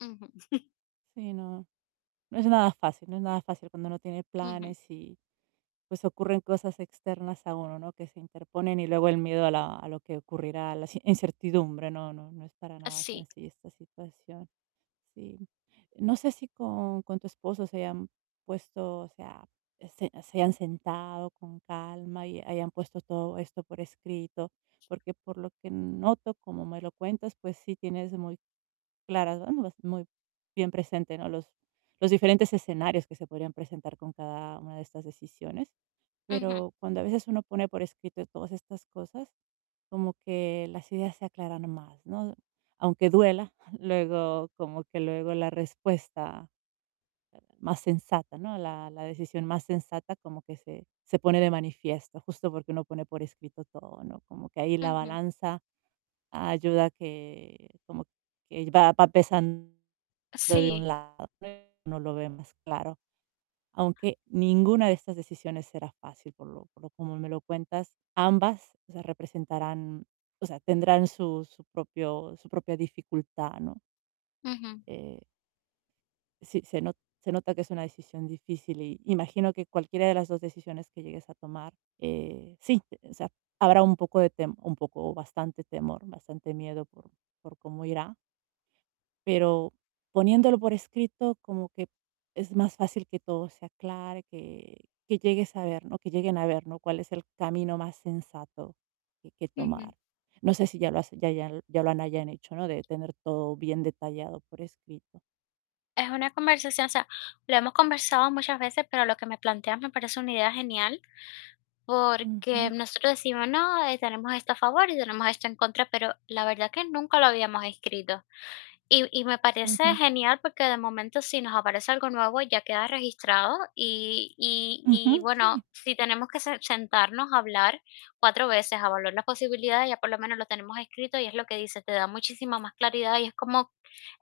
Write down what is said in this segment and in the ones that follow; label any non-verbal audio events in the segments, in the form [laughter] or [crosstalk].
Ujú. [chuckles] Sí, no, no es nada fácil no es nada fácil cuando uno tiene Ujú. planes y pues ocurren cosas externas a uno, ¿no? Que se interponen y luego el miedo a la a lo que ocurrirá, la inci incertidumbre. No no no es para Ah, nada sí. sencilla esta situación. Sí. No sé si con con tu esposo se hayan puesto, o sea, se se hayan sentado con calma y hayan puesto todo esto por escrito, porque por lo que noto, como me lo cuentas, pues sí tienes muy claras, ¿no? Muy bien presente, ¿no? Los los diferentes escenarios que se podrían presentar con cada una de estas decisiones. Ujú. Pero cuando a veces uno pone por escrito todas estas cosas, como que las ideas se aclaran más, ¿no? Aunque duela, luego como que luego la respuesta más sensata, ¿no? La la decisión más sensata como que se se pone de manifiesto justo porque uno pone por escrito todo, ¿no? Como que ahí la Ujú. balanza ayuda a que como que va va pesando de Sí. un lado, uno lo ve más claro. Aunque ninguna de estas decisiones será fácil, por lo por lo como me lo cuentas. Ambas, o sea, representarán, o sea, tendrán su su propio su propia dificultad, ¿no? Ujú. Eh Sí, se no se nota que es una decisión difícil y imagino que cualquiera de las 2 decisiones que llegues a tomar, eh, sí, o sea, habrá un poco de tem un poco o bastante temor, bastante miedo por por cómo irá pero poniéndolo por escrito, como que es más fácil que todo se aclare, que que llegues a ver, ¿no? Que lleguen a ver, ¿no? Cuál es el camino más sensato que que Ujú. tomar. No sé si ya lo has ya ya lo ya lo hayan hecho, ¿no? De tener todo bien detallado por escrito. Es una conversación, o sea, lo hemos conversado muchas veces, pero lo que me planteas me parece una idea genial, porque Ujú. nosotros decimos: "No, tenemos esto a favor y tenemos esto en contra", pero la verdad que nunca lo habíamos escrito. Y y me parece Ujú. genial porque, de momento, si nos aparece algo nuevo, ya queda registrado y y y Ujú, sí. bueno, si tenemos que se-sentarnos a hablar 4 veces a valorar las posibilidades, ya por lo menos lo tenemos escrito y es lo que dices, te da muchísima más claridad y es como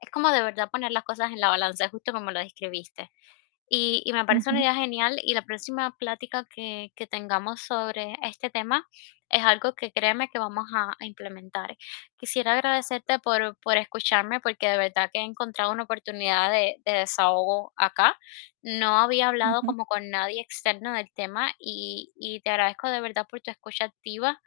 es como de verdad poner las cosas en la balanza, justo como lo describiste. Y y me parece una Ujú. idea genial y la próxima plática que que tengamos sobre este tema es algo que, créeme que vamos a a implementar. Quisiera agradecerte por por escucharme, porque de verdad que he encontrado una oportunidad de de desahogo acá. No había hablado Ujú. como con nadie externo del tema y y te agradezco de verdad por tu escucha activa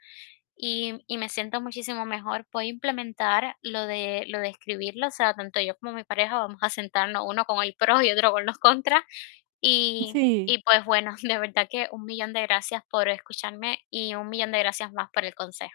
y y me siento muchísimo mejor. Voy a implementar lo de lo de escribirlo, o sea, tanto yo como mi pareja vamos a sentarnos uno con los pros y otro con los contras. Y Sí. y pues bueno, de verdad que 1 millón de gracias por escucharme y 1 millón de gracias más por el consejo